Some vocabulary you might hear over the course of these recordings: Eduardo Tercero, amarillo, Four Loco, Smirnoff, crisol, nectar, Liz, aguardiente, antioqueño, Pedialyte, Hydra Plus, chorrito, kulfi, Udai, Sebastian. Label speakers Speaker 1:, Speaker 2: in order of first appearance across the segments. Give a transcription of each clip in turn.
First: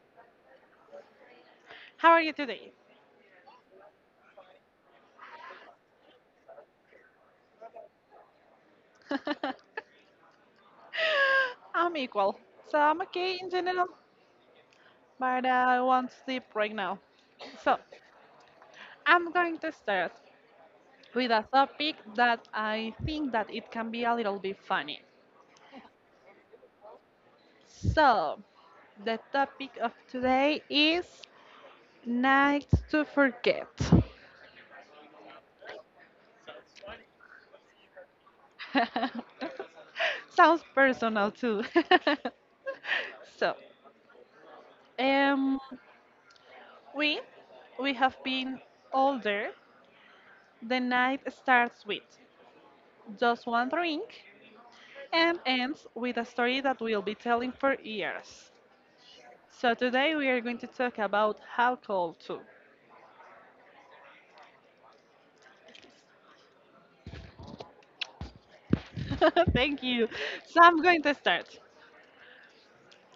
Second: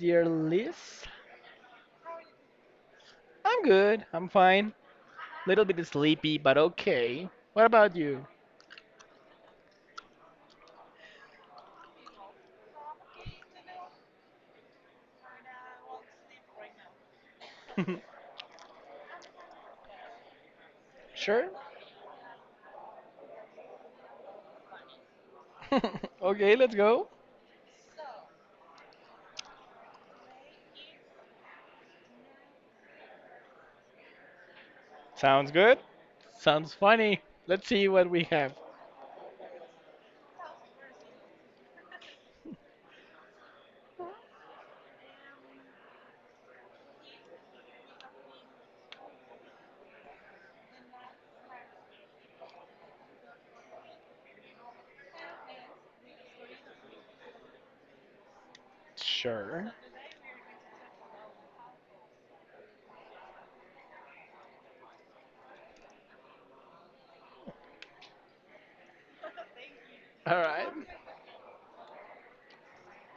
Speaker 1: dear Liz.
Speaker 2: How are you today?
Speaker 1: I'm good. I'm fine. Little bit sleepy, but okay. What about you?
Speaker 2: I'm equal, so I'm okay in general, but I want sleep right now. So I'm going to start with a
Speaker 1: sure.
Speaker 2: topic that I think that it can be a little bit funny.
Speaker 1: okay, let's go.
Speaker 2: So the topic of today is nights to forget.
Speaker 1: Sounds good. Sounds funny. Let's see what we have.
Speaker 2: Sounds personal too. So, um, We, we have been older. The night starts with just one drink and ends with a story that we'll be telling for years.
Speaker 1: Sure.
Speaker 2: So today we are going to talk about alcohol too. Thank you.
Speaker 1: All
Speaker 2: So
Speaker 1: right.
Speaker 2: I'm going to start.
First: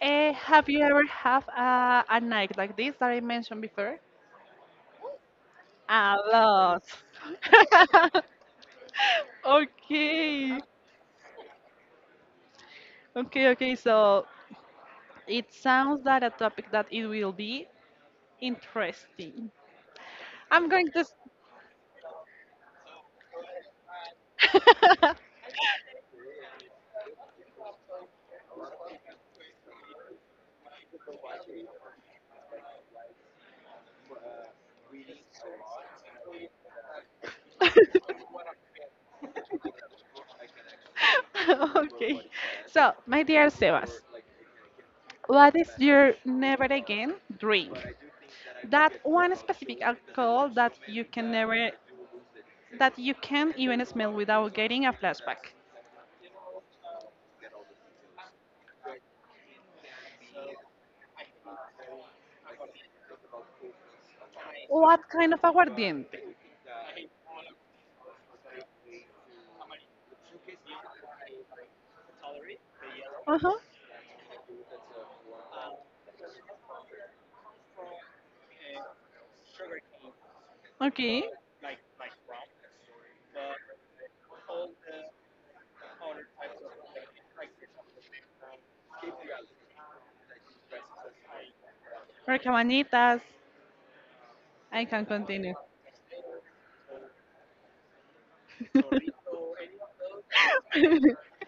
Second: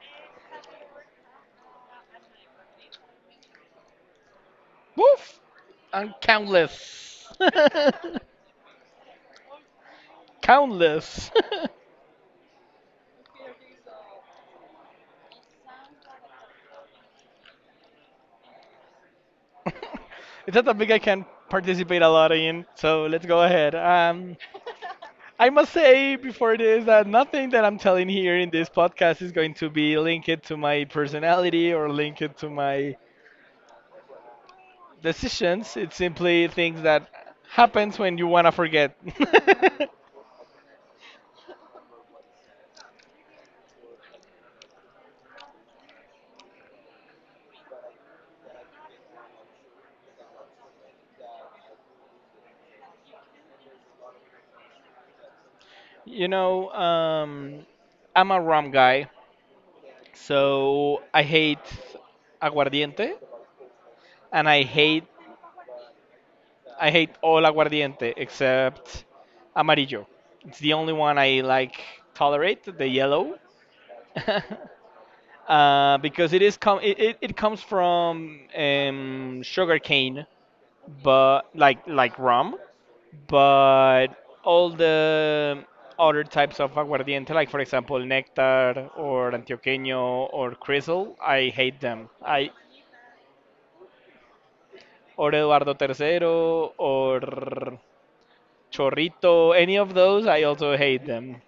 Speaker 2: Have you ever had a night like this that I mentioned before?
Speaker 1: Woof. I'm
Speaker 2: A lot.
Speaker 1: countless.
Speaker 2: okay.
Speaker 1: countless.
Speaker 2: Okay, okay. So it sounds that a topic that it will be interesting.
Speaker 1: it's not
Speaker 2: I'm
Speaker 1: a
Speaker 2: going
Speaker 1: topic I
Speaker 2: to.
Speaker 1: can participate a lot in. So let's go ahead.
Speaker 2: s-
Speaker 1: I must say before this that nothing that I'm telling here in this podcast is going to be linked to my personality or linked to my decisions. It's simply things that happens when you wanna forget.
Speaker 2: okay. So, my dear Sebas, what is your never again drink? That one specific alcohol that you can never, that you can even smell without getting a flashback.
Speaker 1: you know, um, I'm a rum guy, so I hate aguardiente and
Speaker 2: What kind of aguardiente?
Speaker 1: I hate all aguardiente except amarillo. It's the only one I like tolerate, the
Speaker 2: Uh
Speaker 1: yellow.
Speaker 2: huh.
Speaker 1: Because it is com- it comes from sugar cane,
Speaker 2: Okay.
Speaker 1: but like rum, but all the other types of aguardiente, like for example nectar or antioqueño or crisol, I hate them.
Speaker 2: Or
Speaker 1: I
Speaker 2: cabanitas. I can
Speaker 1: or
Speaker 2: continue.
Speaker 1: Eduardo Tercero or chorrito, any of those, I also hate them.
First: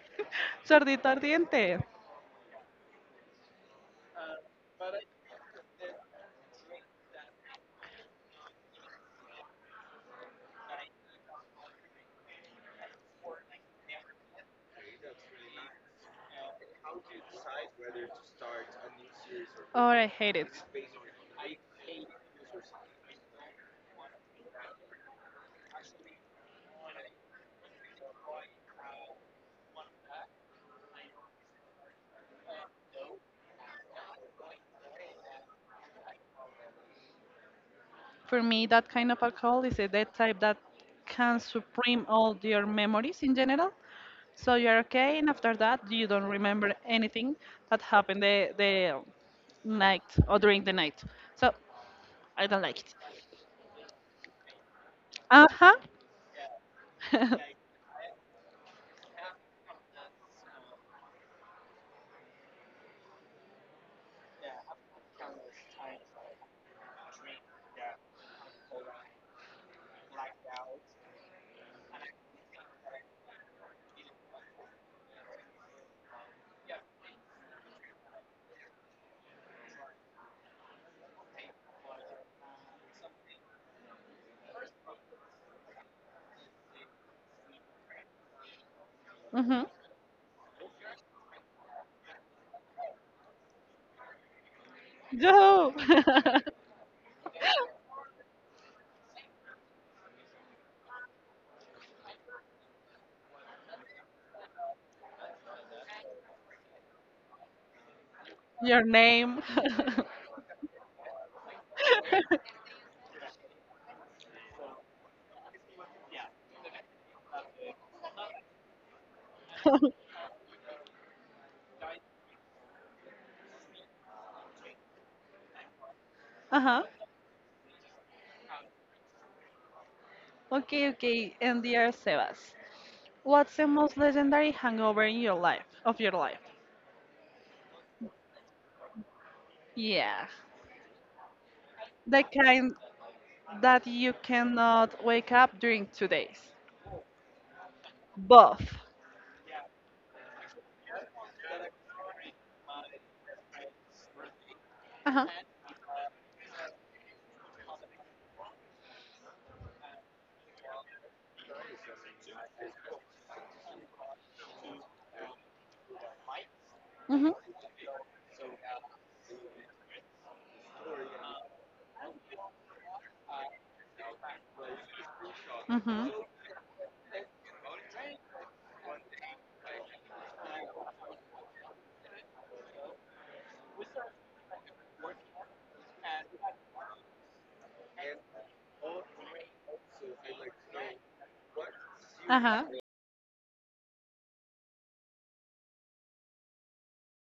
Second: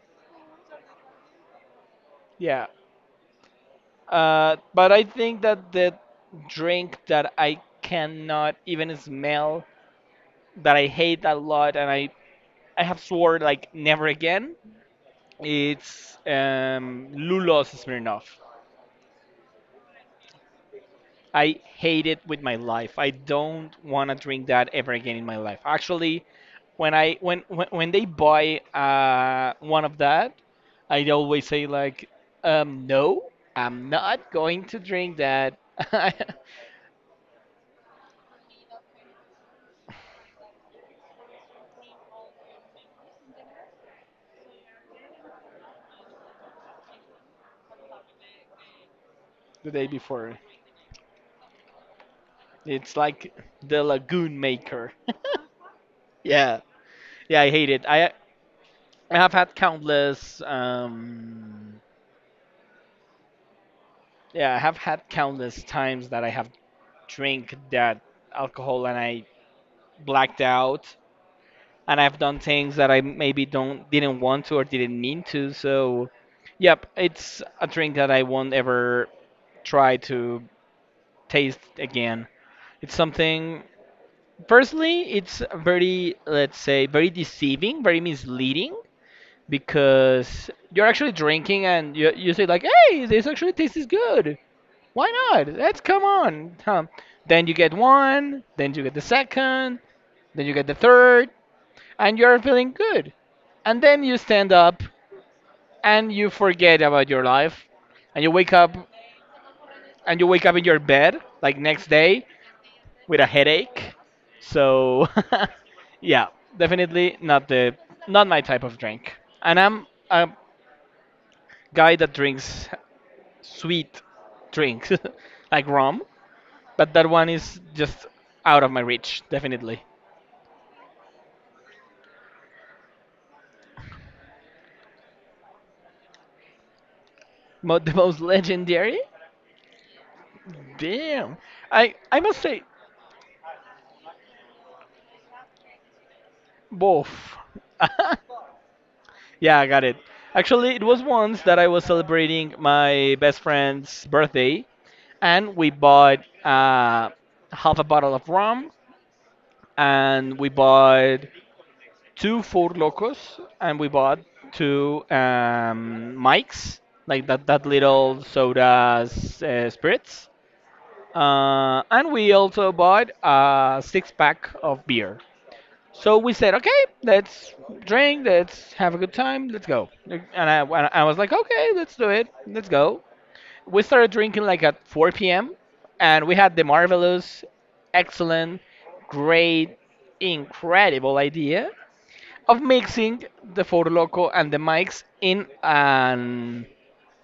Speaker 2: Sordito ardiente.
Speaker 1: Yeah, but I think that the drink that I cannot even smell that I hate a lot, and I have sworn like never again. It's Lulos Smirnoff.
Speaker 2: Oh, I hate it.
Speaker 1: I hate it with my life. I don't want to drink that ever again in my life. Actually, when I when they buy one of that, I always say like, no, I'm not going to drink that.
Speaker 2: For me, that kind of alcohol is a that type that can supreme all your memories in general. So you're okay, and after that, you don't remember anything that happened the
Speaker 1: the day
Speaker 2: night
Speaker 1: before,
Speaker 2: or during the night. So I don't like it.
Speaker 1: it's like the lagoon maker.
Speaker 2: Uh huh.
Speaker 1: Yeah, yeah, I hate it. I have had countless, yeah, I have had countless times that I have drank that alcohol and I blacked out, and I've done things that I maybe don't didn't want to or didn't mean to. So, yep, it's a drink that I won't ever try to taste again. It's something. Personally, it's very, let's say, very deceiving, very misleading
Speaker 2: mhm.
Speaker 1: because you're actually drinking and you say like, "Hey, this actually tastes good." Why not?
Speaker 2: Yo.
Speaker 1: Let's come on. Huh. Then you get one, then you get the second, then you get the third, and you're feeling good. And then you stand up and you forget about your life, and you wake up
Speaker 2: Your name.
Speaker 1: and you wake up in your bed like next day with a headache. So, yeah, definitely not my type of drink. And I'm a guy that drinks sweet drinks like rum.
Speaker 2: uh-huh.
Speaker 1: But that one is just out of my reach, definitely.
Speaker 2: Okay, okay. And dear Sebas, what's the most legendary hangover in your life, of your life?
Speaker 1: The most legendary?
Speaker 2: Yeah.
Speaker 1: Damn. I
Speaker 2: The
Speaker 1: must say
Speaker 2: kind that you cannot wake up during 2 days.
Speaker 1: both.
Speaker 2: Both.
Speaker 1: yeah, I got it. Actually, it was once that I was celebrating my best friend's birthday,
Speaker 2: Uh-huh.
Speaker 1: and we bought half a bottle of rum, and we bought two four locos, and we bought two mics, like
Speaker 2: Mm-hmm.
Speaker 1: that little sodas spirits. And we also bought a six pack of beer.
Speaker 2: Mm-hmm.
Speaker 1: So we said, okay, let's drink, let's have a good time, let's go. And I was like, okay, let's do it, let's go. We started drinking like at 4 p.m. and we had the marvelous, excellent, great, incredible idea
Speaker 2: Uh-huh.
Speaker 1: of mixing the Four Loco and the mics in an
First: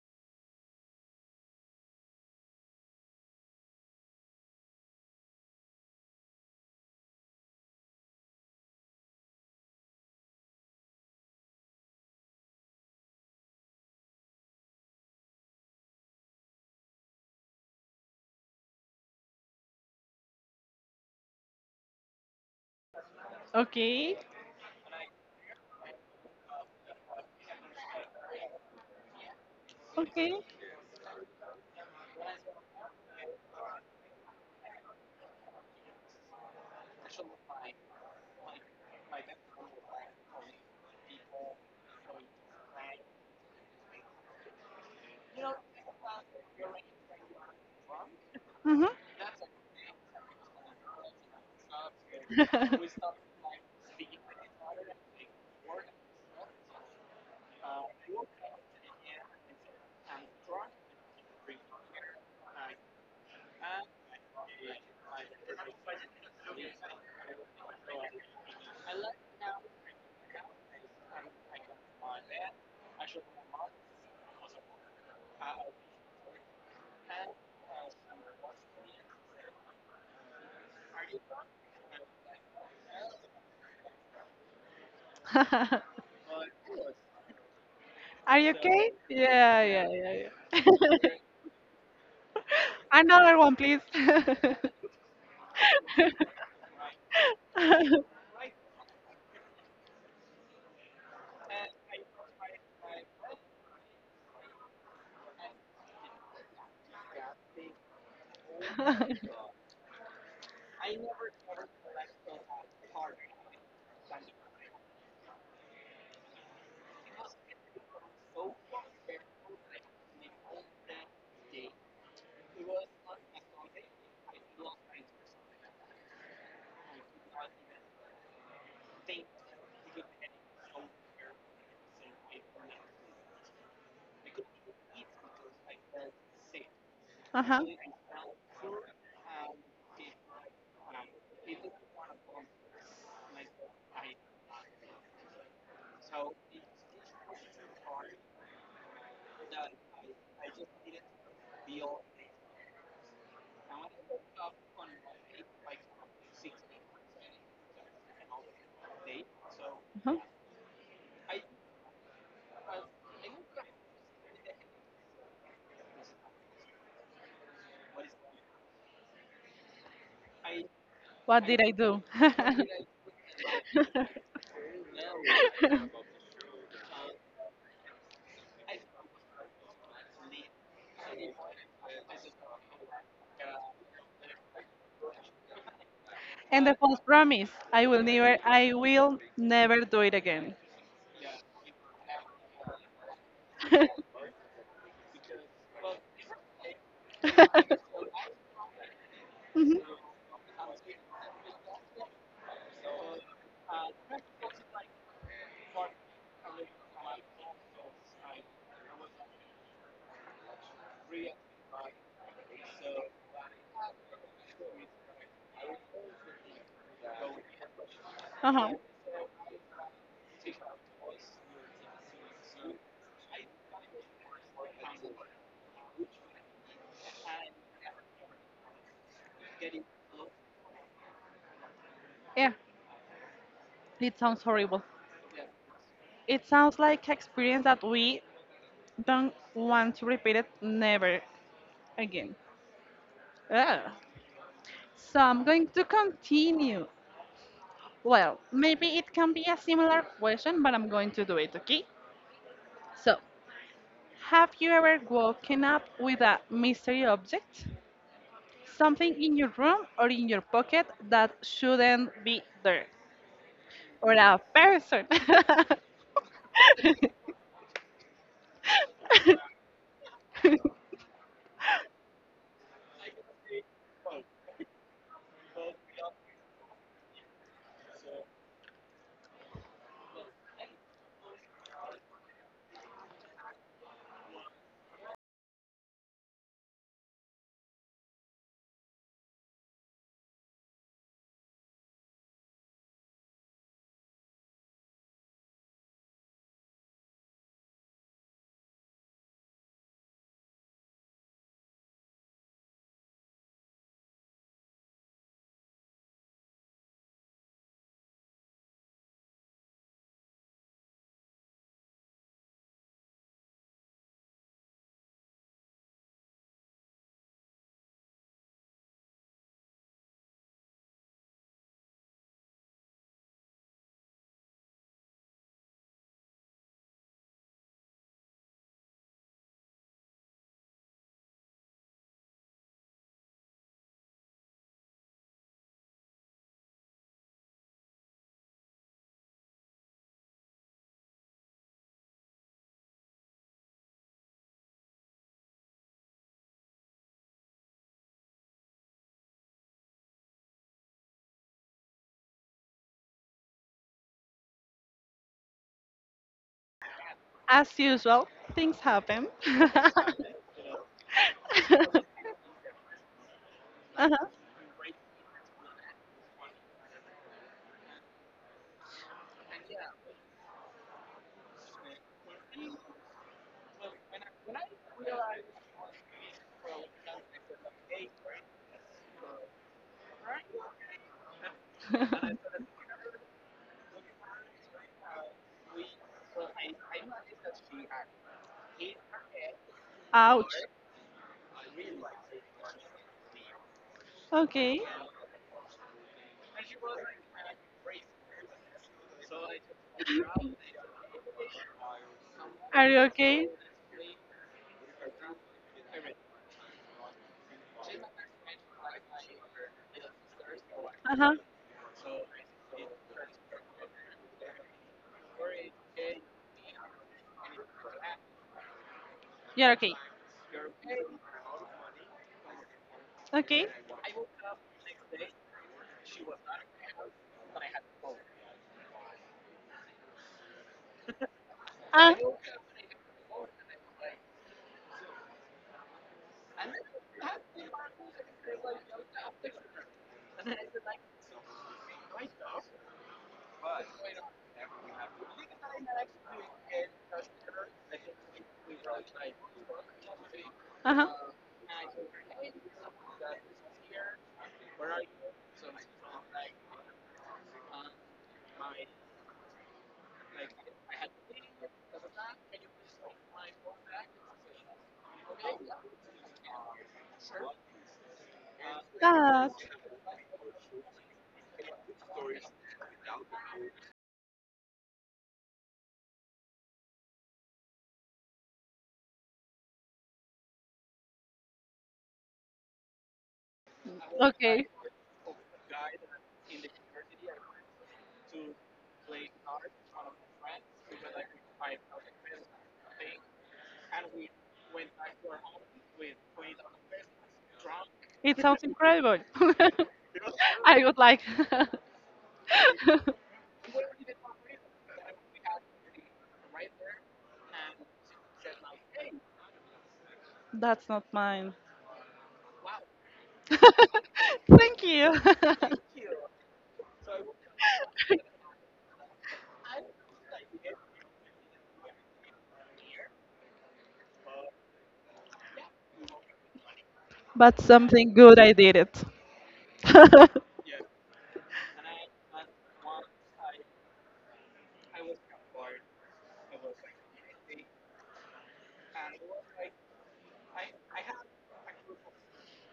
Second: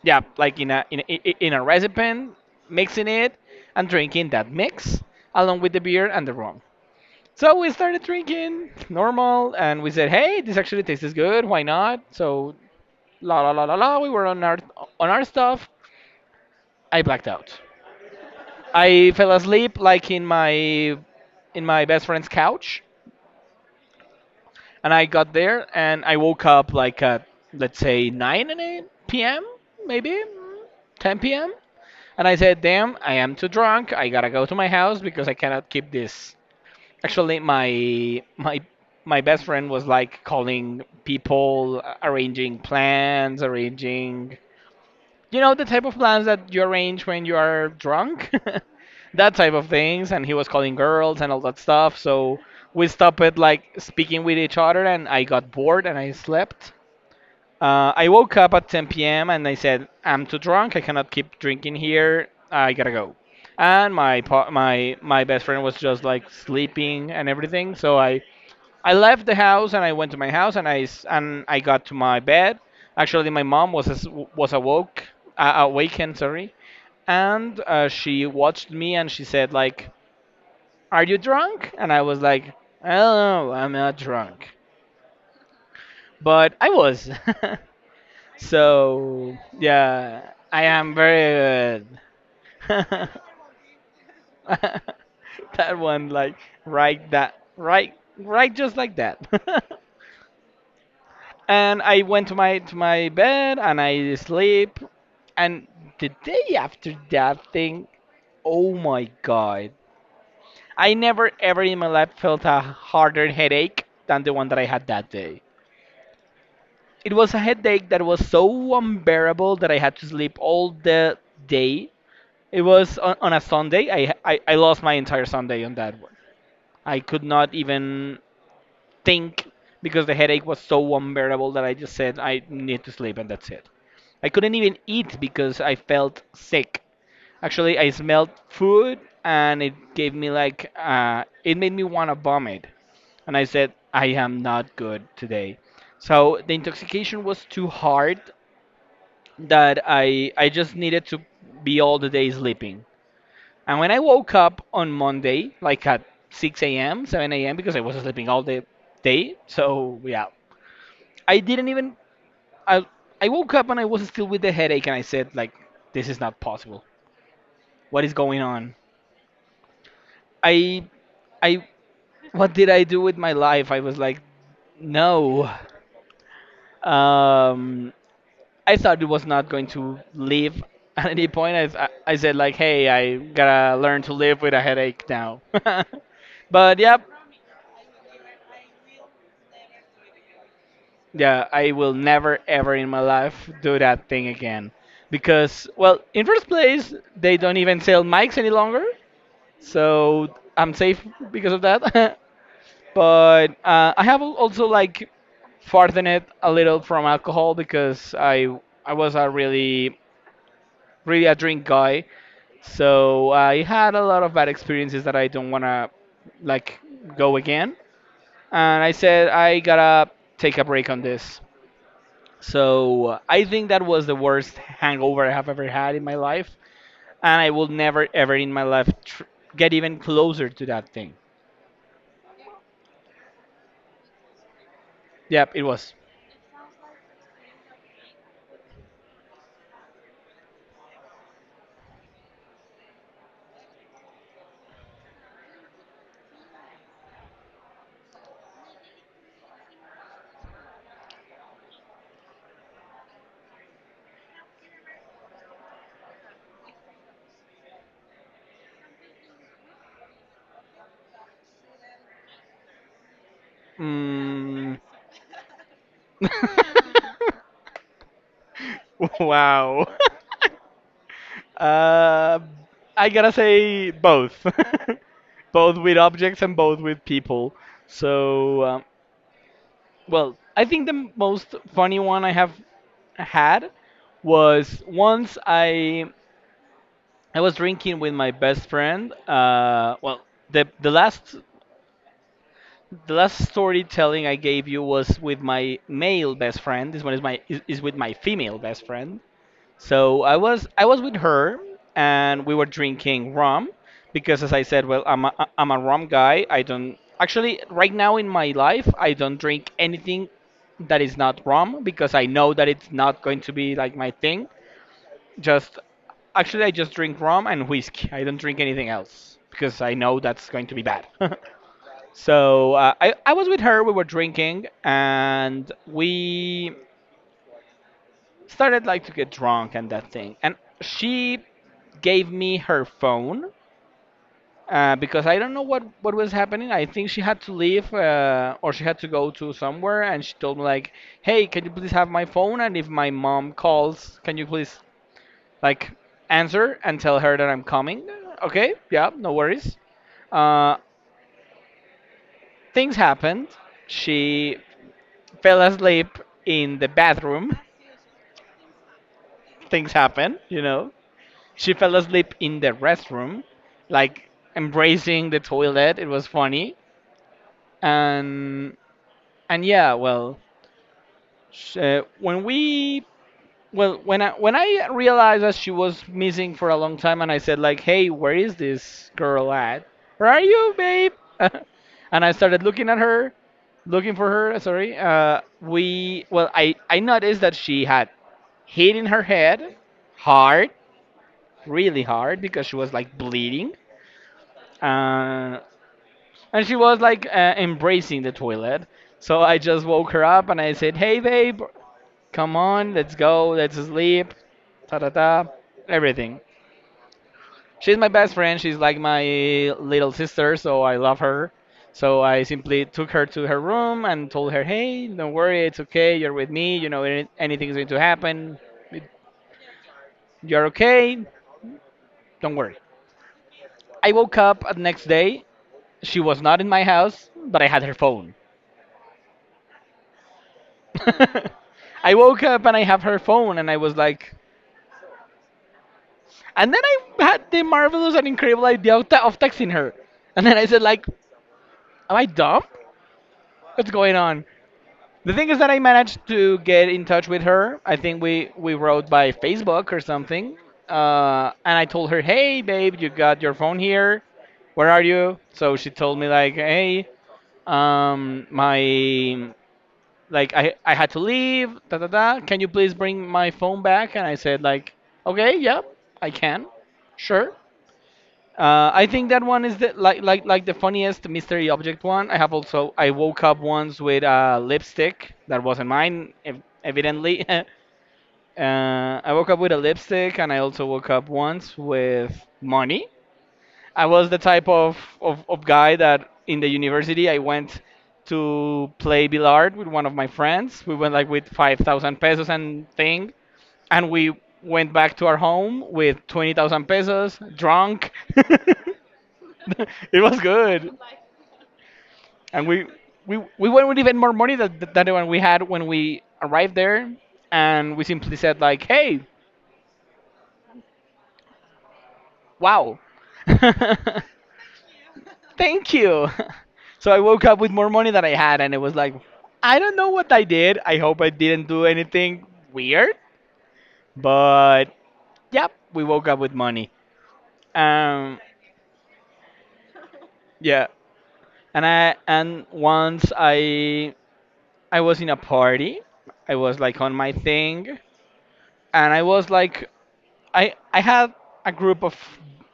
Speaker 1: yeah, like in a recipe, mixing it and drinking that mix along with the beer and the rum. So we started drinking normal, and we said, "Hey, this actually tastes good. Why not?" So la la la la la. We were on our stuff. I blacked out. I fell asleep like in my best friend's couch,
Speaker 2: Okay.
Speaker 1: and I got there and I woke up like at let's say 9 a.m. p.m. maybe
Speaker 2: Okay.
Speaker 1: 10 p.m. And I said, damn, I am too drunk. I gotta go to my house because I cannot keep this. Actually, my best friend was like calling people, arranging plans, arranging, you know, the type of plans that you arrange when you are drunk,
Speaker 2: Mm-hmm.
Speaker 1: that type of things. And he was calling girls and all that stuff. So we stopped it like speaking with each other, and I got bored and I slept. I woke up at 10 p.m. and I said, I'm too drunk. I cannot keep drinking here. I gotta go. And my pa- my best friend was just like sleeping and everything. So I left the house and I went to my house and I got to my bed. Actually, my mom was was awoke awakened. Sorry, and she watched me and she said like, "Are you drunk?" And I was like, "I don't know. I'm not drunk, but I was."
Speaker 2: Are you okay?
Speaker 1: So
Speaker 2: Yeah, yeah, yeah,
Speaker 1: yeah,
Speaker 2: yeah.
Speaker 1: I am very good.
Speaker 2: Another one, please.
Speaker 1: that one,
Speaker 2: uh-huh.
Speaker 1: like right that just like that. and I went to my bed and I sleep. And the day after that thing, oh my god, I never ever in my life felt a harder headache than the one that I had that day. It was a headache that was so unbearable that I had to sleep all the day. It was on a Sunday. I lost my entire Sunday on that one. I could not even think because the headache was so unbearable that I just said I need to sleep and that's it. I couldn't even eat because I felt sick.
Speaker 2: Uh-huh.
Speaker 1: Actually, I smelled food and it gave me like it made me want to vomit. And I said I am not good today. So the intoxication was too hard that I just needed to be all the day sleeping. And when I woke up on Monday, like at 6 a.m., 7 a.m., because I was sleeping all the day, so yeah, I didn't even. I, I woke up and I was still with the headache, and I said, like, this is not possible. What is going on? I.
Speaker 2: What did
Speaker 1: I.
Speaker 2: I do?
Speaker 1: What did I do with my life? I was like, no. Um, I thought it was not going to leave at any point. I said, like, hey, I gotta learn to live with a headache now.
Speaker 2: And the
Speaker 1: But yeah,
Speaker 2: false promise. I will never do it again.
Speaker 1: yeah, I will never ever in my life do that thing again. Because, well, in first place, they don't
Speaker 2: uh-huh.
Speaker 1: even sell mics any longer. So I'm safe because of that. but I have also like farthen it a little from alcohol because I was a really a drink guy. So I had a lot of bad experiences that I don't want to like go again. And I said I got to take a break on this. So I think that was the worst hangover I have ever had in my life, and I will never ever in my life get even closer to that thing.
Speaker 2: Yeah. It sounds horrible.
Speaker 1: Yep, it was.
Speaker 2: It sounds like experience that we don't want to repeat it never again. Ugh. So I'm going to continue. Well, maybe it can be a similar question, but I'm going to do it, okay? So, have you ever woken up with a mystery object? Something in your room or in your pocket that shouldn't be there? Or a
Speaker 1: Mm.
Speaker 2: person?
Speaker 1: wow. Uh, I gotta say both, both with objects and both with people. So well, I think the most funny one I have had was once I was drinking with my best friend. Well, the the last the last storytelling I gave you was with my male best friend. This one is is with my female best friend. So I was with her and we were drinking rum because as I said, well, I'm a rum guy. I don't actually right now in my life I don't drink anything that is not rum because I know that it's not going to be like my thing. Just actually, I just drink rum and whiskey. I don't drink anything else because I know that's going to be bad. so I was with her. We were drinking and we started like to get drunk and that thing. And she gave me her phone because I don't know what was happening. I think she had to leave or she had to go to somewhere, and she told me like, "Hey, can you please have my phone? And if my mom calls, can you please like answer and tell her that I'm coming. Okay, yeah, no worries. Uh, things happened. She fell asleep in the bathroom.
Speaker 2: As usual, things happen.
Speaker 1: Things happen, you know. She fell asleep in the restroom,
Speaker 2: Uh-huh.
Speaker 1: like embracing the toilet. It was funny, and and yeah, well, sh- when we Well, when I realized that she was missing for a long time, and I said like, "Hey, where is this girl at? Where are you, babe?" and I started looking at her, looking for her. Sorry. We well, I noticed that she had hit in her head,
Speaker 2: Ouch.
Speaker 1: hard, really hard, because she was like bleeding,
Speaker 2: Okay.
Speaker 1: uh, and she was like embracing the toilet. So I just woke her up and I said, "Hey, babe, come
Speaker 2: Are
Speaker 1: on,
Speaker 2: you
Speaker 1: let's
Speaker 2: okay?
Speaker 1: go, let's sleep. Ta ta ta. Everything." She's my best friend. She's like my little sister, so I
Speaker 2: Uh
Speaker 1: love
Speaker 2: huh.
Speaker 1: her. So I simply took her to her room and told her, "Hey, don't worry, it's okay. You're with me. Anything's going to happen. It-
Speaker 2: You're okay.
Speaker 1: You're okay. Don't worry."
Speaker 2: Okay.
Speaker 1: I woke up the next day. She was not in my house, but I had her phone.
Speaker 2: Ah.
Speaker 1: I woke up and I have her phone, and I was like, and then I had the marvelous and incredible idea of, of texting her. And then I said, like, am I dumb? What's going on? The thing is that I managed to get in touch with her. I think we wrote by Facebook or something.
Speaker 2: Uh huh.
Speaker 1: And I told her, hey, babe, you got your phone here. Where are you? So she told me, like, hey, my, like, I had to leave, da da da. Can you please bring my phone back? And I said, like, okay, yeah, I can. Sure. I think that
Speaker 2: That.
Speaker 1: one is the like the funniest mystery object one. I have also I woke up once with a lipstick that wasn't mine, evidently. I woke up with a lipstick, and I also woke up once with money. I was the
Speaker 2: Okay.
Speaker 1: type of guy that in the university I went to play billard with one of my friends. We went like with 5,000 pesos and thing, and we went back to our home with 20,000 pesos, drunk.
Speaker 2: It sounds incredible.
Speaker 1: It was
Speaker 2: I
Speaker 1: good,
Speaker 2: would like.
Speaker 1: and we went with even more money than the one we had when we arrived there, and we simply said like, "Hey,
Speaker 2: That's not mine.
Speaker 1: wow,
Speaker 2: Thank you.
Speaker 1: thank you." So I woke up with more money than I had, and it was like, I don't know what I did. I hope I didn't do anything weird, but yep, we woke up with money.
Speaker 2: But something
Speaker 1: Um,
Speaker 2: good I did it. uh
Speaker 1: yeah, and once I was in a party. I was like on my thing, and I was like, I had a group of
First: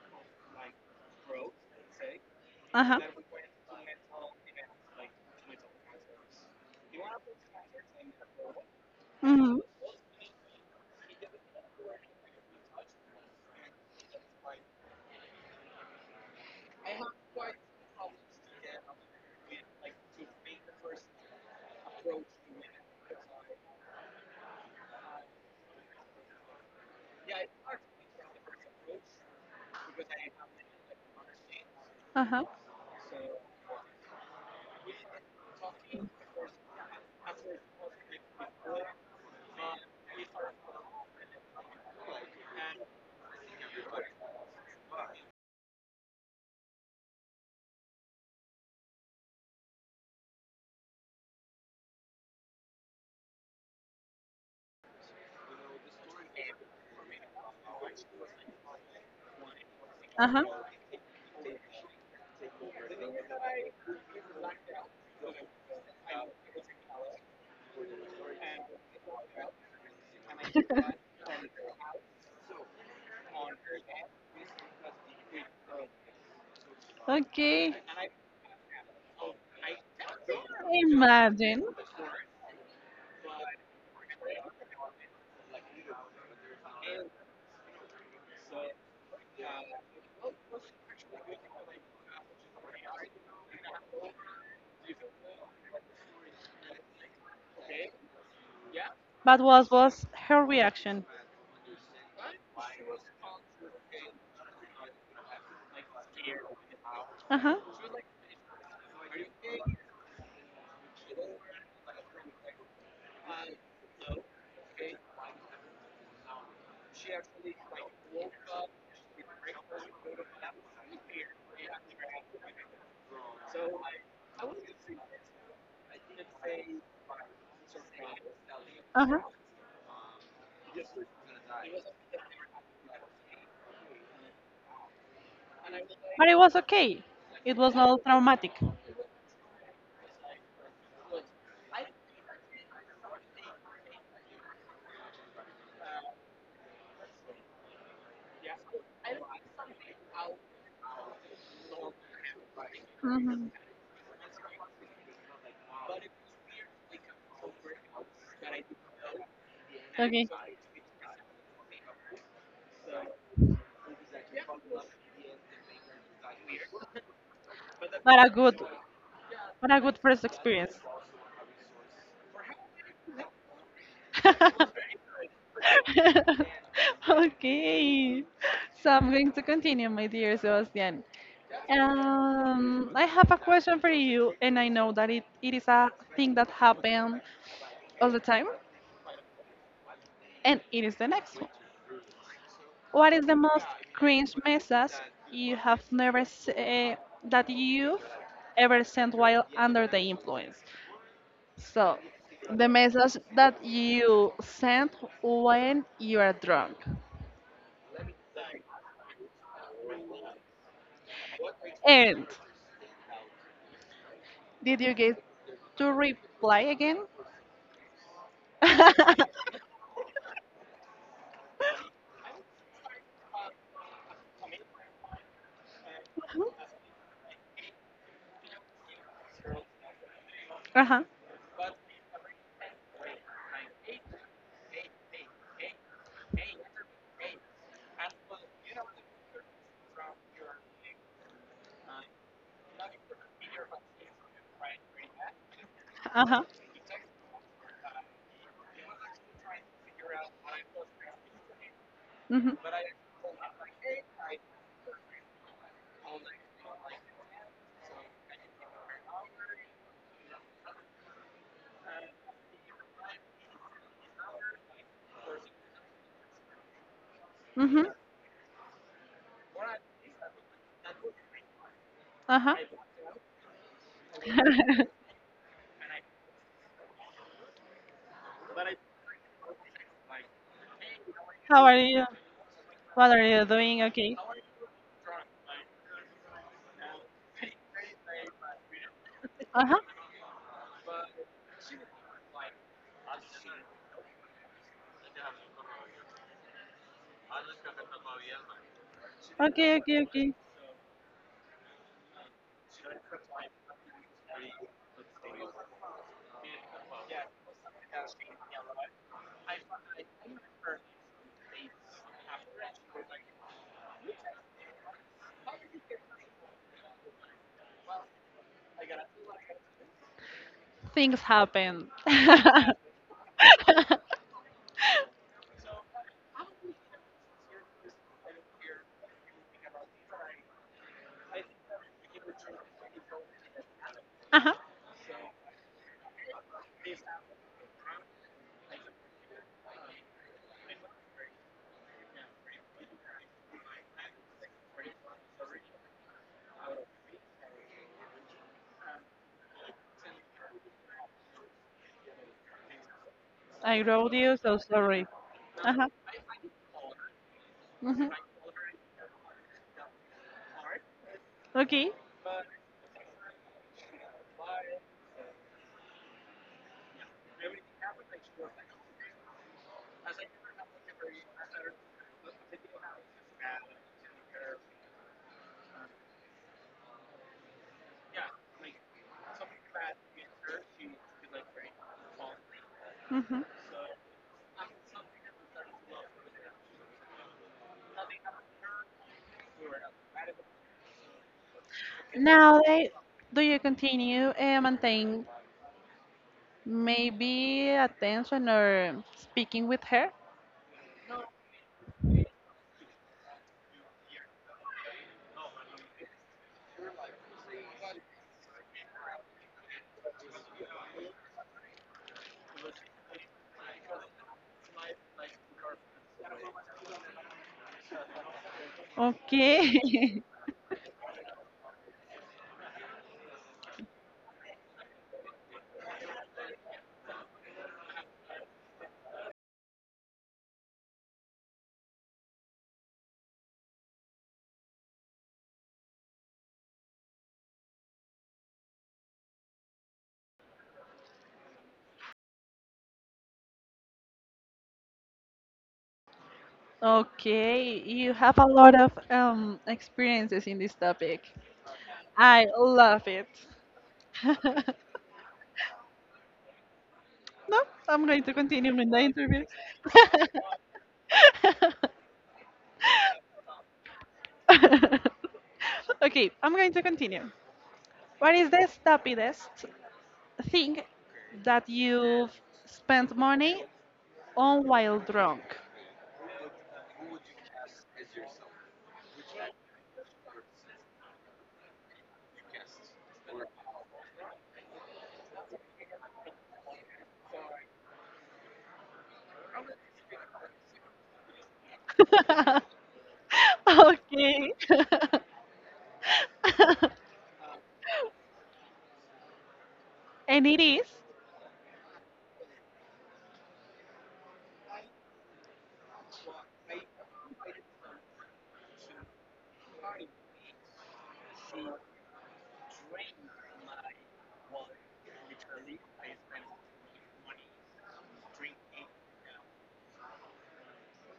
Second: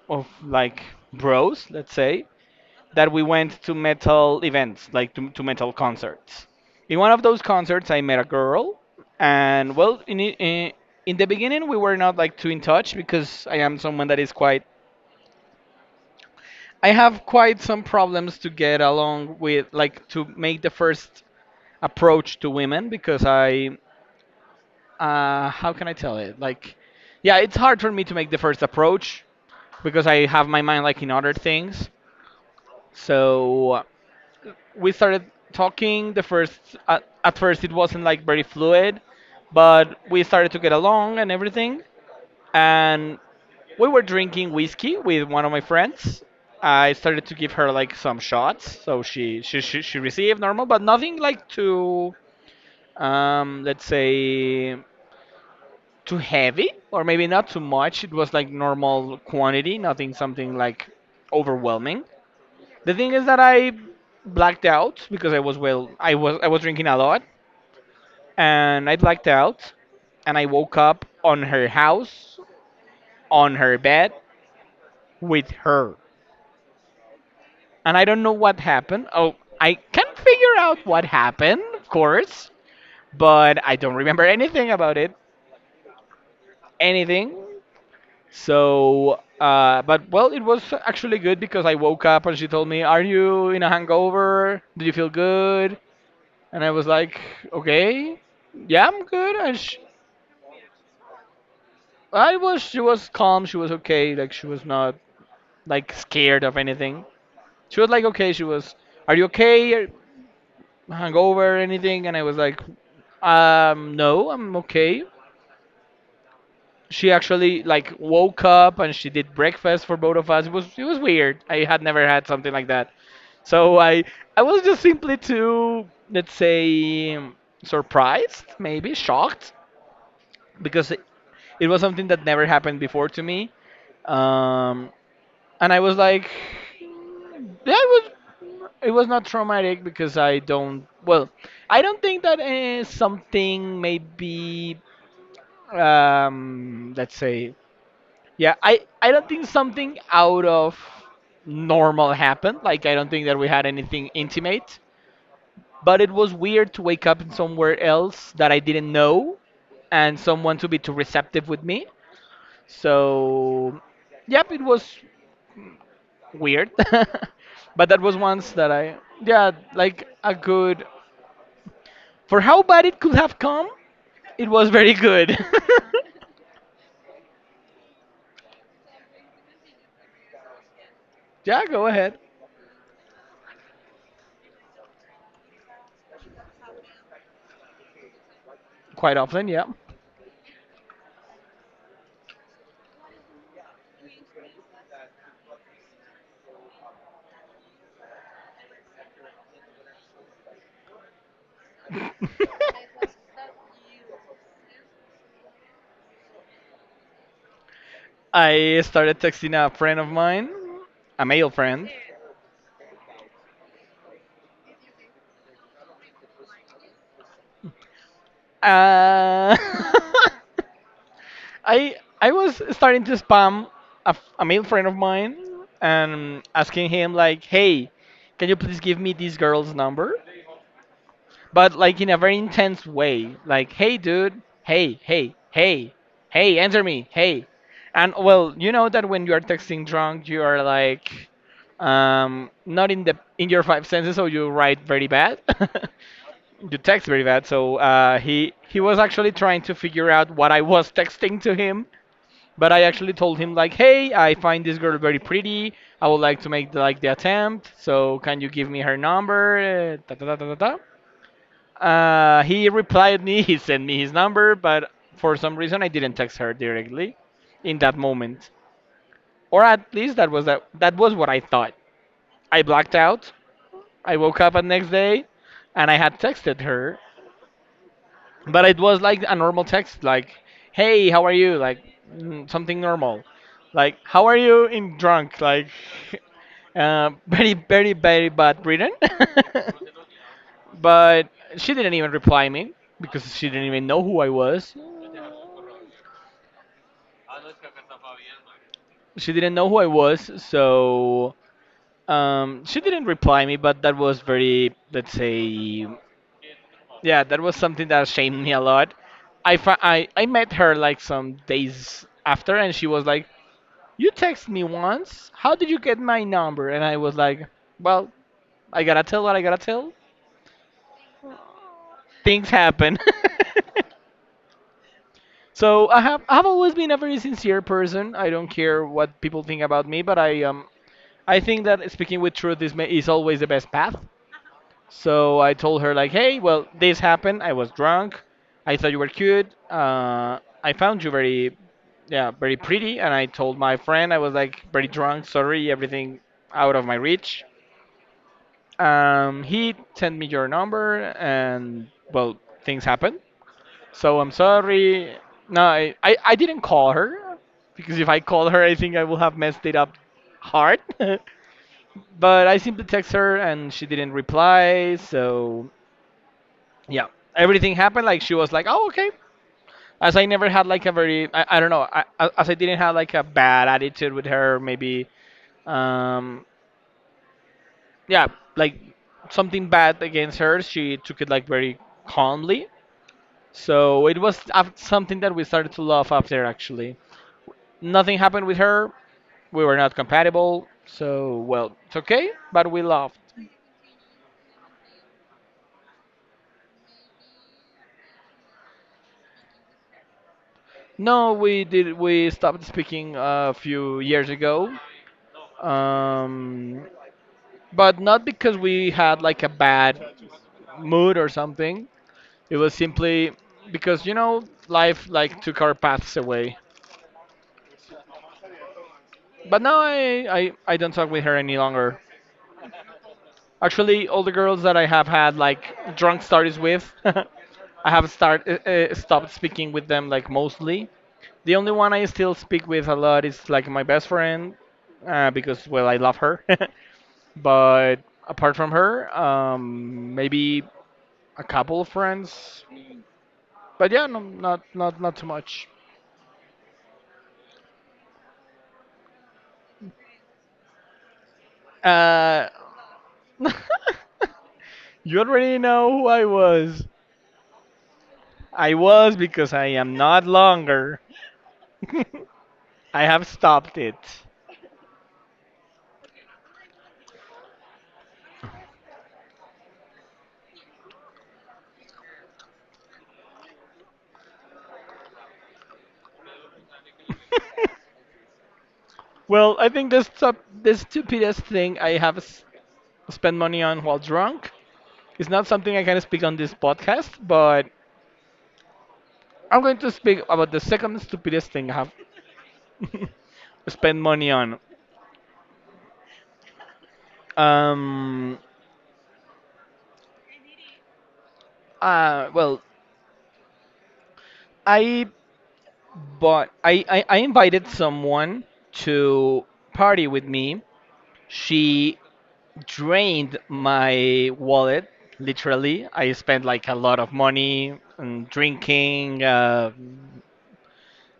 Speaker 1: like bros, let's say,
Speaker 2: huh.
Speaker 1: that we went to metal events, like to metal concerts. In one of those concerts, I met a girl,
Speaker 2: Mm-hmm.
Speaker 1: and well, in the beginning, we were not like too in touch because I am someone that is quite. I have quite some problems to get along with, like to make the first approach to women because I how can I tell it? Like, yeah, it's hard for me to make the first approach because I have my mind like in other things.
Speaker 2: Uh-huh.
Speaker 1: So we started talking. The first at first it wasn't like very fluid, but we started to get along and everything. And we were drinking whiskey with one of my friends. I started to give her like some shots, so she received normal, but nothing like too let's say too heavy or maybe not too much. It was like normal quantity, nothing
Speaker 2: Uh-huh.
Speaker 1: something like overwhelming. The thing is that I blacked out because I was well I was drinking a lot and I blacked out and I woke up on her house on her bed with her.
Speaker 2: Okay.
Speaker 1: And I don't know what happened. Oh, I can figure out what
Speaker 2: Imagine.
Speaker 1: happened, of course, but I don't remember anything about it. Anything. So, but well, it was actually good because I woke up and she told me, "Are you in a hangover? Do you feel good?" And I was like, "Okay, yeah, I'm good."
Speaker 2: But
Speaker 1: And
Speaker 2: what
Speaker 1: she,
Speaker 2: was her reaction?
Speaker 1: I was, she was calm. She was okay. Like she was not like scared of anything.
Speaker 2: Uh-huh.
Speaker 1: She was like, "Okay." She was, "Are you okay? Are- Hangover? Anything?" And I was like, No, I'm okay." She actually like woke up and she did breakfast for both of us. It was weird. I had never had something like that. So I was just simply too let's say surprised, maybe
Speaker 2: Uh-huh.
Speaker 1: shocked because it was something that never happened before to me. Um, and I was
Speaker 2: But
Speaker 1: like
Speaker 2: it was okay.
Speaker 1: yeah,
Speaker 2: It was not traumatic.
Speaker 1: it was not traumatic because I don't well, I don't think that something maybe let's say yeah, I don't think something out of normal happened. Like, I don't think that
Speaker 2: Mm-hmm.
Speaker 1: we had anything intimate. But it was weird to wake up in somewhere else that I didn't know and
Speaker 2: Okay.
Speaker 1: someone to be too receptive with me. So, yep, it was weird. But that was
Speaker 2: But a
Speaker 1: once
Speaker 2: good,
Speaker 1: that I, yeah,
Speaker 2: but a good
Speaker 1: like
Speaker 2: first
Speaker 1: a
Speaker 2: experience.
Speaker 1: good, for how bad it could have come, it was very good.
Speaker 2: Okay, so I'm going to continue, my dear Sebastian.
Speaker 1: Yeah, go ahead.
Speaker 2: I have a question for you, and I know that it is a thing that happens all the time,
Speaker 1: Quite often, yeah.
Speaker 2: and it is the next one. What is the most cringe message you have never that you've ever sent while under the influence? So, the message that you sent when you are drunk.
Speaker 1: I started texting a friend of mine, a male friend.
Speaker 2: End. Did you get to reply again?
Speaker 1: Uh, I was starting to spam a male friend of mine and asking him like, "Hey, can you please give me this girl's number?"
Speaker 2: Uh-huh.
Speaker 1: But like in a very intense way, like, "Hey, dude, hey, hey, hey, hey, answer me, hey." And well, you know that when you are texting drunk, you are like not in the in your five senses, so you write very bad.
Speaker 2: Uh-huh.
Speaker 1: You text very bad. So he was actually trying to figure out what I was texting to him,
Speaker 2: Mm-hmm.
Speaker 1: but I actually told him like, "Hey, I find this girl very pretty. I would like to make the, like the attempt. So can you give me her number?" Da, da, da, da, da, da. He replied me. He sent me his number, but for some reason I didn't text her directly in
Speaker 2: Mm-hmm.
Speaker 1: that moment, or at least that was that was what I thought.
Speaker 2: Uh-huh.
Speaker 1: I blacked out. I woke up the next day, and I had texted her, but it was like a normal text, like hey how are you,
Speaker 2: How are
Speaker 1: like
Speaker 2: you?
Speaker 1: something
Speaker 2: What
Speaker 1: normal,
Speaker 2: are you doing?
Speaker 1: like
Speaker 2: Okay.
Speaker 1: how are you in drunk, like very bad written.
Speaker 2: Uh-huh.
Speaker 1: But she didn't even reply me because she didn't even know who I was. She didn't know
Speaker 2: Okay,
Speaker 1: who I
Speaker 2: okay,
Speaker 1: was.
Speaker 2: okay.
Speaker 1: So she didn't reply me, but that was very let's say yeah that was something that shamed me a lot. I, fi- I met her like some days after, and she was like, you texted me once. How did you get my number? And I was like, well, I gotta tell what I gotta tell.
Speaker 2: Things happen.
Speaker 1: Things happen. So I have I've always been a very sincere person. I don't care what people think about me, but I think that speaking with truth is always the best path.
Speaker 2: Uh-huh.
Speaker 1: So I told her like, hey, well, this happened. I was drunk. I thought you were cute. I found you very, yeah, very pretty. And I told my friend I was like very drunk. Sorry, everything out of my reach. He sent me your number, and well, things happened.
Speaker 2: I wrote
Speaker 1: So I'm
Speaker 2: you, so sorry.
Speaker 1: sorry. No,
Speaker 2: Uh-huh.
Speaker 1: I didn't call her because
Speaker 2: Mm-hmm.
Speaker 1: if I called her, I think I will have messed it up hard.
Speaker 2: Okay.
Speaker 1: But I simply text her, and she didn't reply. So yeah, everything happened. Like she was like, "Oh, okay." As I never had like a very, I don't know, as I didn't have like a bad attitude with her, maybe um, yeah, like something bad against her, she took it like very calmly.
Speaker 2: Mm-hmm.
Speaker 1: So it was something that we started to love after actually. Nothing happened with her. We were not compatible. So well, it's okay,
Speaker 2: Now,
Speaker 1: but we
Speaker 2: they,
Speaker 1: loved.
Speaker 2: do you continue maintain maybe attention or speaking with her?
Speaker 1: No, we did. We stopped speaking a few years ago. Um, but not because we had like a bad mood or something. It was simply because you know life like took our paths away. But now
Speaker 2: Okay.
Speaker 1: I don't talk with her any longer. Actually, all the girls that I have had like drunk stories with, I have start stopped speaking with them, like mostly. The only one I still speak with a lot is like my best friend, because well I love her. But apart from her, maybe a couple of friends. But yeah, no, not too much.
Speaker 2: Okay, you have a lot of experiences in this topic. I
Speaker 1: Uh,
Speaker 2: love it. No,
Speaker 1: you already know who I was.
Speaker 2: I'm going to continue
Speaker 1: I
Speaker 2: with the
Speaker 1: was
Speaker 2: interview.
Speaker 1: because I am not longer. I have stopped it.
Speaker 2: Okay, I'm going to continue. What is the stupidest thing that you've spent money on while drunk?
Speaker 1: Well, I think the, the stupidest thing I have spent money on while drunk is not something I can speak on this podcast, but I'm going to speak about the second stupidest thing I have spent money
Speaker 2: Okay.
Speaker 1: on. Um,
Speaker 2: And it is.
Speaker 1: well, I bought, I invited someone to party with me. She drained my wallet. Literally, I spent like a lot of money and drinking, uh,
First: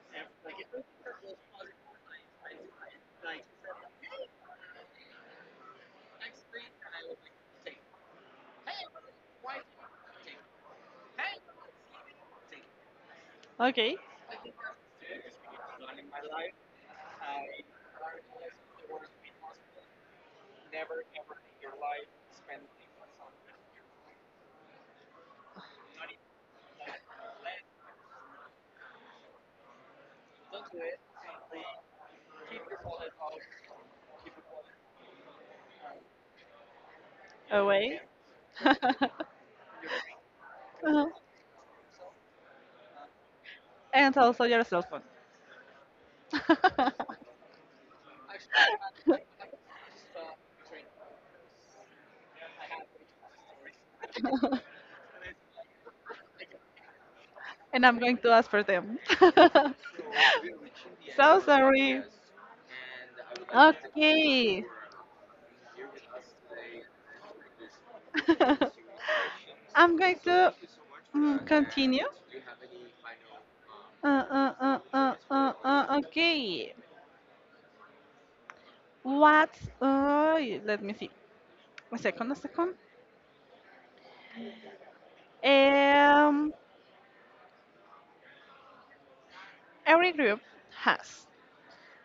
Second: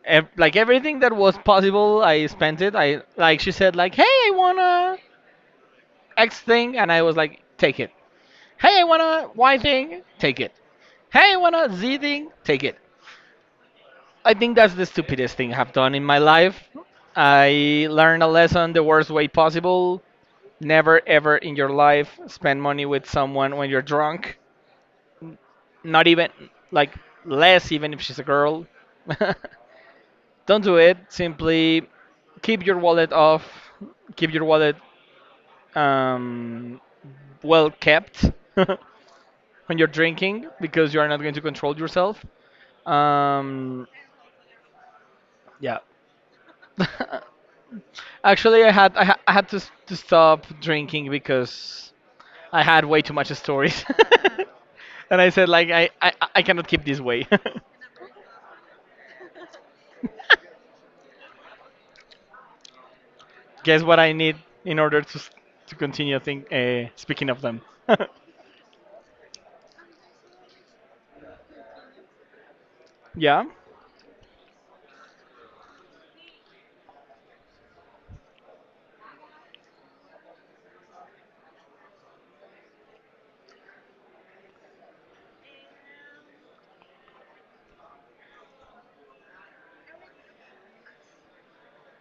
Speaker 1: ev- like everything that was possible. I spent it. I she said like, hey, I wanna X thing, and I was like, take it. Hey, I wanna Y thing, take it. Hey, I wanna Z thing, take it.
Speaker 2: Okay.
Speaker 1: I think that's the stupidest thing I've done in my life. I learned a lesson the worst way possible. Never ever in your life spend money with someone when you're drunk. Not even like less even if she's a girl. Don't do it, simply keep your wallet off, keep your wallet, um, well
Speaker 2: Away.
Speaker 1: kept. When you're drinking, because you
Speaker 2: Uh-huh.
Speaker 1: are not going to control yourself. um,
Speaker 2: And also your cell phone.
Speaker 1: yeah. Actually, I had to, to stop drinking because I had way too much stories. And I said like, I cannot keep this way.
Speaker 2: And I'm going to ask for them. So sorry.
Speaker 1: Guess what I need
Speaker 2: Okay.
Speaker 1: in order to to continue speaking of them.
Speaker 2: I'm going to continue.
Speaker 1: Yeah,
Speaker 2: Okay. What? Uh, Let me see. A second, a second. Um, every group has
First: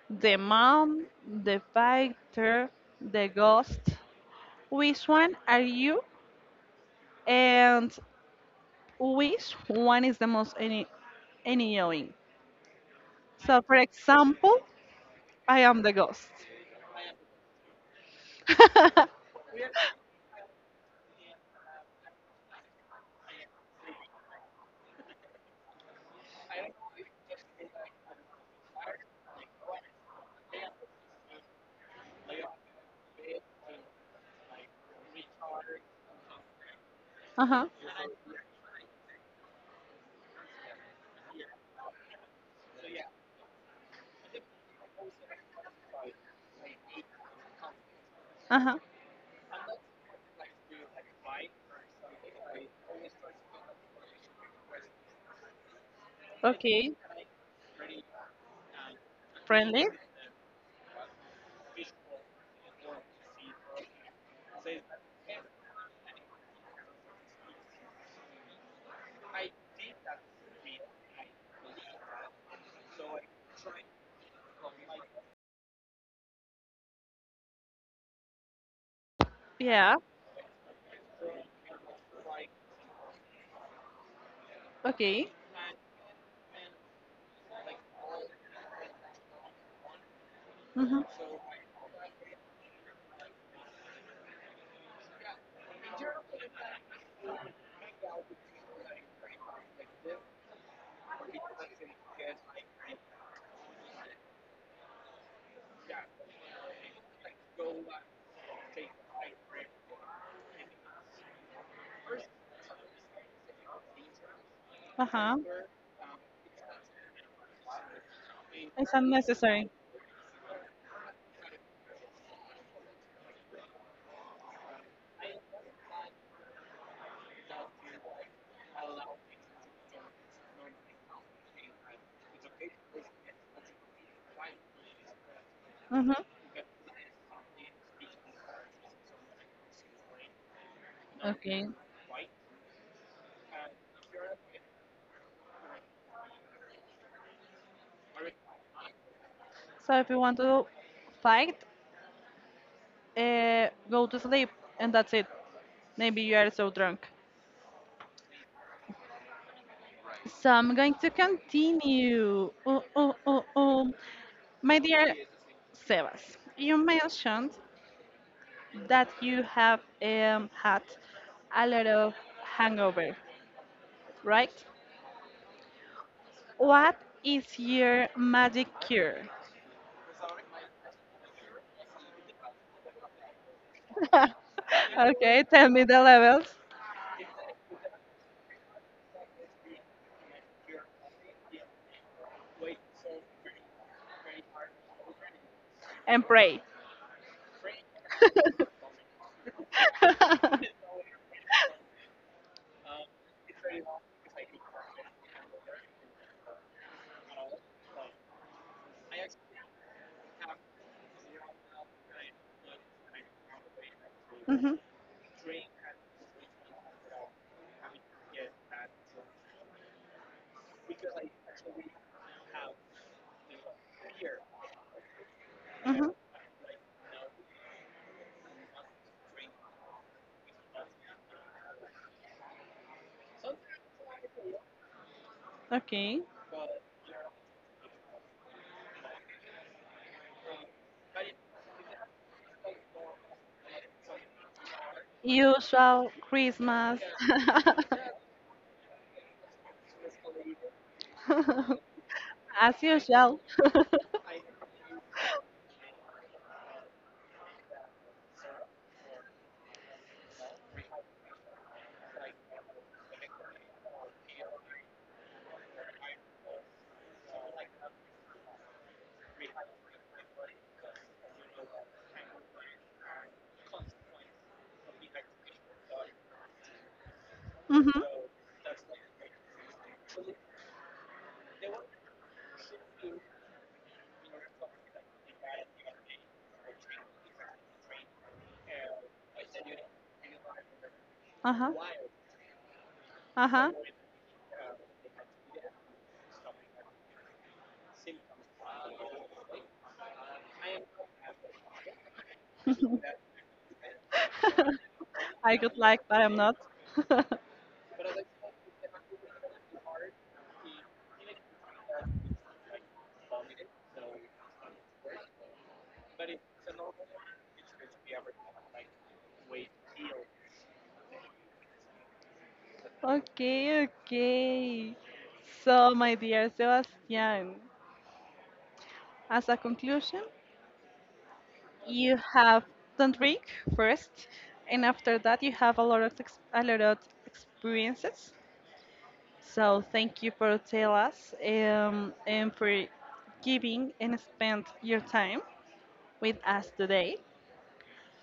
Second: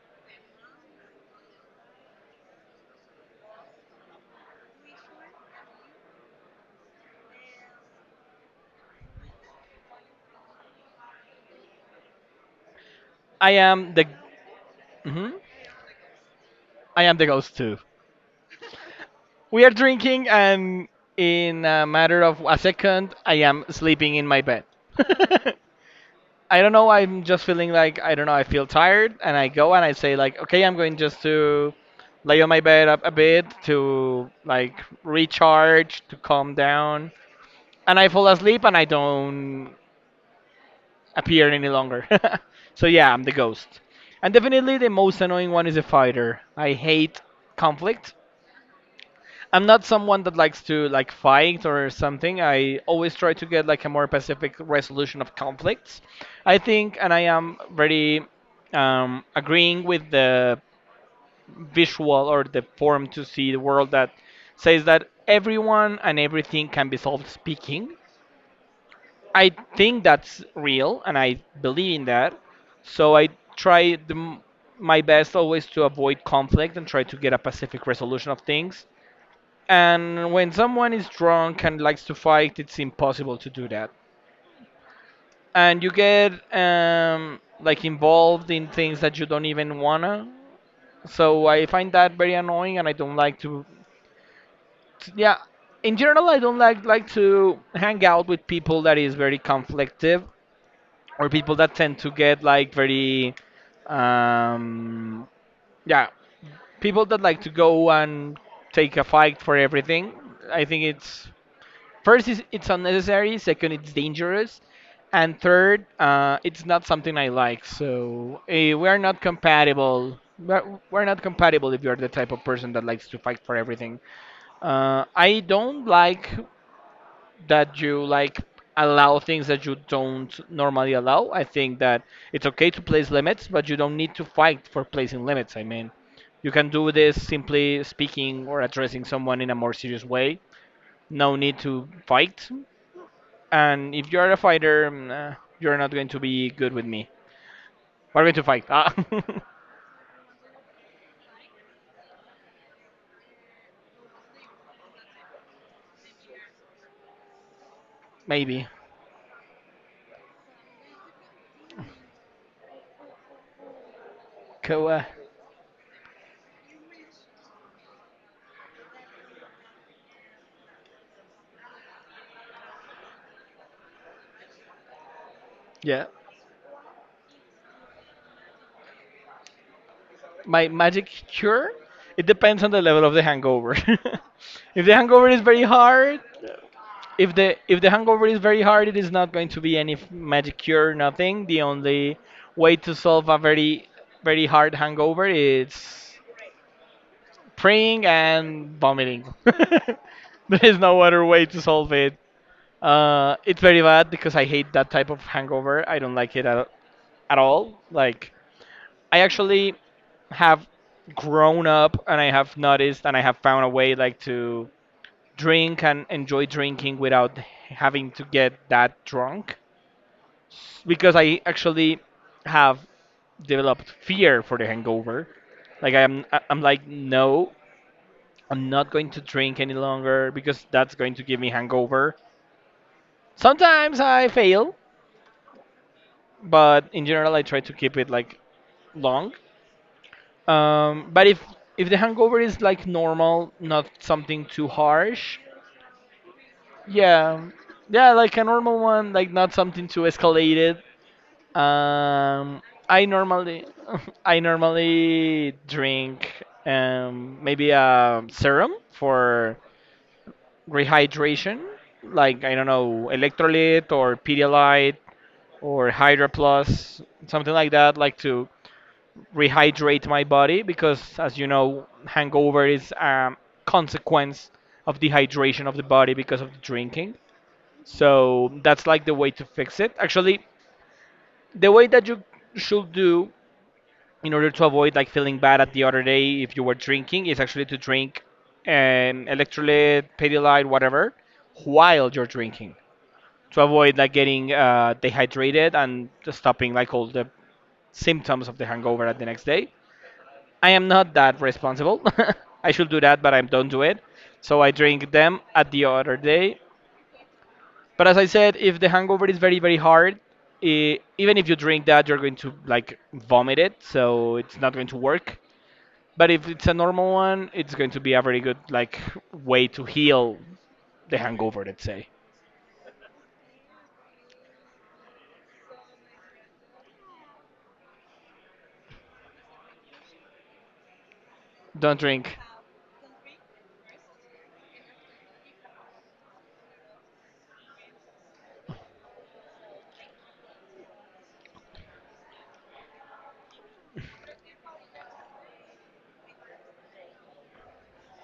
Speaker 2: the mom, the fighter, the ghost. Which one are you? And which one is the most any annoying?
Speaker 1: I
Speaker 2: So, for
Speaker 1: am the.
Speaker 2: example,
Speaker 1: Mhm.
Speaker 2: I am the ghost.
Speaker 1: I am the ghost too.
Speaker 2: uh
Speaker 1: We are drinking, and in a matter of a second, I am sleeping in my bed. I don't know. I'm just feeling like I don't know. I feel tired, and I go and I say like, okay, I'm going just to lay on my bed up a bit to like recharge, to calm down,
Speaker 2: huh.
Speaker 1: and I fall asleep, and I don't appear any longer. So yeah, I'm the ghost. And definitely the most annoying one is a fighter. I hate conflict.
Speaker 2: Uh huh.
Speaker 1: I'm not someone that likes to like fight or something. I always try to get like a more pacific resolution of conflicts. I
Speaker 2: Okay.
Speaker 1: think, and I am very agreeing
Speaker 2: Friendly.
Speaker 1: with the visual or the form to see the world that says that everyone and everything can be solved speaking. I think that's real, and I believe in that. So I try my best always to avoid conflict and try to get a pacific resolution of things.
Speaker 2: Yeah.
Speaker 1: And when someone is drunk and likes to fight, it's impossible to do that.
Speaker 2: Okay.
Speaker 1: And you get like involved in things that you don't even wanna.
Speaker 2: Mm-hmm.
Speaker 1: So I find that very annoying, and I don't like to. Yeah, in general, I don't like to hang out with people that is very conflictive, or people that tend to get like very, um yeah, people that like to go and take a fight for everything. I think it's, first is it's unnecessary, second it's dangerous,
Speaker 2: Uh huh.
Speaker 1: and third it's not something I like. So
Speaker 2: It's
Speaker 1: we're not
Speaker 2: unnecessary.
Speaker 1: compatible. We're not compatible if you're the type of person that likes to fight for everything. I don't like that you like allow things that you don't normally allow. I think that it's okay to place limits, but you don't need to fight for placing limits. I mean,
Speaker 2: Mm-hmm.
Speaker 1: you can do this simply speaking or addressing someone in a more serious way. No need
Speaker 2: Okay.
Speaker 1: to fight. And if you're a fighter, you're not going to be good with me. We're going to fight. Ah,
Speaker 2: So if you want to fight, go to sleep, and that's it. Maybe you are so drunk.
Speaker 1: maybe.
Speaker 2: So I'm going to continue. Oh, oh, oh, oh. My
Speaker 1: Co- uh,
Speaker 2: dear Sebas, you mentioned that you have had a lot of hangover, right?
Speaker 1: yeah.
Speaker 2: What is your magic cure?
Speaker 1: My magic cure? It depends on the level of the hangover. If the hangover is
Speaker 2: Okay,
Speaker 1: very
Speaker 2: tell me the
Speaker 1: hard,
Speaker 2: levels
Speaker 1: if the hangover is very hard, it is not going to be any magic cure, nothing. The only way to solve a very very hard hangover is
Speaker 2: and pray.
Speaker 1: praying and vomiting. There is no other way to solve it. It's very bad because I hate that type of hangover. I don't like it at all. Like I actually have grown up and I have noticed and I have found a way like to
Speaker 2: Mhm,
Speaker 1: drink and enjoy drinking without having to get that drunk, because I actually have developed fear for the hangover. Like
Speaker 2: mhm.
Speaker 1: I'm like, no, I'm not going to drink any longer because that's going to give me hangover. Sometimes I fail,
Speaker 2: Okay.
Speaker 1: but in general I try to keep it like long. But if the hangover is like normal, not something too harsh,
Speaker 2: Usual Christmas.
Speaker 1: yeah, yeah, like a normal one, like not something too escalated. Um,
Speaker 2: As
Speaker 1: I
Speaker 2: usual.
Speaker 1: normally I normally drink maybe a serum for rehydration, like I don't know, electrolyte or Pedialyte or Hydra Plus, something like that, like to rehydrate my body because, as you know, hangover is a consequence of dehydration of the body because of the drinking.
Speaker 2: Mm-hmm.
Speaker 1: So that's like the way to fix it. Actually, the way that you should do in order to avoid like feeling bad at the other day if you were drinking is actually to drink electrolyte, pedialyte, whatever,
Speaker 2: Uh-huh.
Speaker 1: while you're drinking, to
Speaker 2: Uh-huh.
Speaker 1: avoid like getting dehydrated and just stopping like all the symptoms of the hangover at the next day. I am not that responsible. I should do that, but I don't do it. So I drink them
Speaker 2: I
Speaker 1: at
Speaker 2: could
Speaker 1: the
Speaker 2: like,
Speaker 1: other
Speaker 2: but I'm not.
Speaker 1: day. But as I said, if the hangover is very very hard, even if you drink that, you're going to like vomit it, so it's not going to work. But if it's a normal one, it's going to be a very good like way to heal the hangover, let's say.
Speaker 2: Okay, okay. So, my dear Sebastian, as a conclusion,
Speaker 1: Don't
Speaker 2: you
Speaker 1: drink.
Speaker 2: have don't drink first, and after that, you have a lot of ex a lot of experiences. So, thank you for tell us and for giving and spend your time with us today.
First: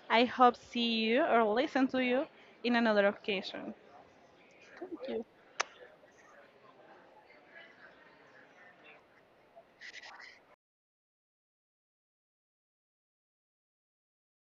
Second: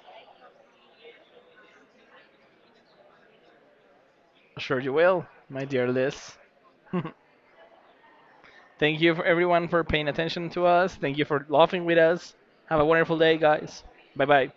Speaker 2: I hope see you or listen to you in another occasion.
Speaker 1: Sure you
Speaker 2: Thank you.
Speaker 1: will, my dear Liz. Thank you for everyone for paying attention to us. Thank you for laughing with us. Have a wonderful day, guys. Bye bye.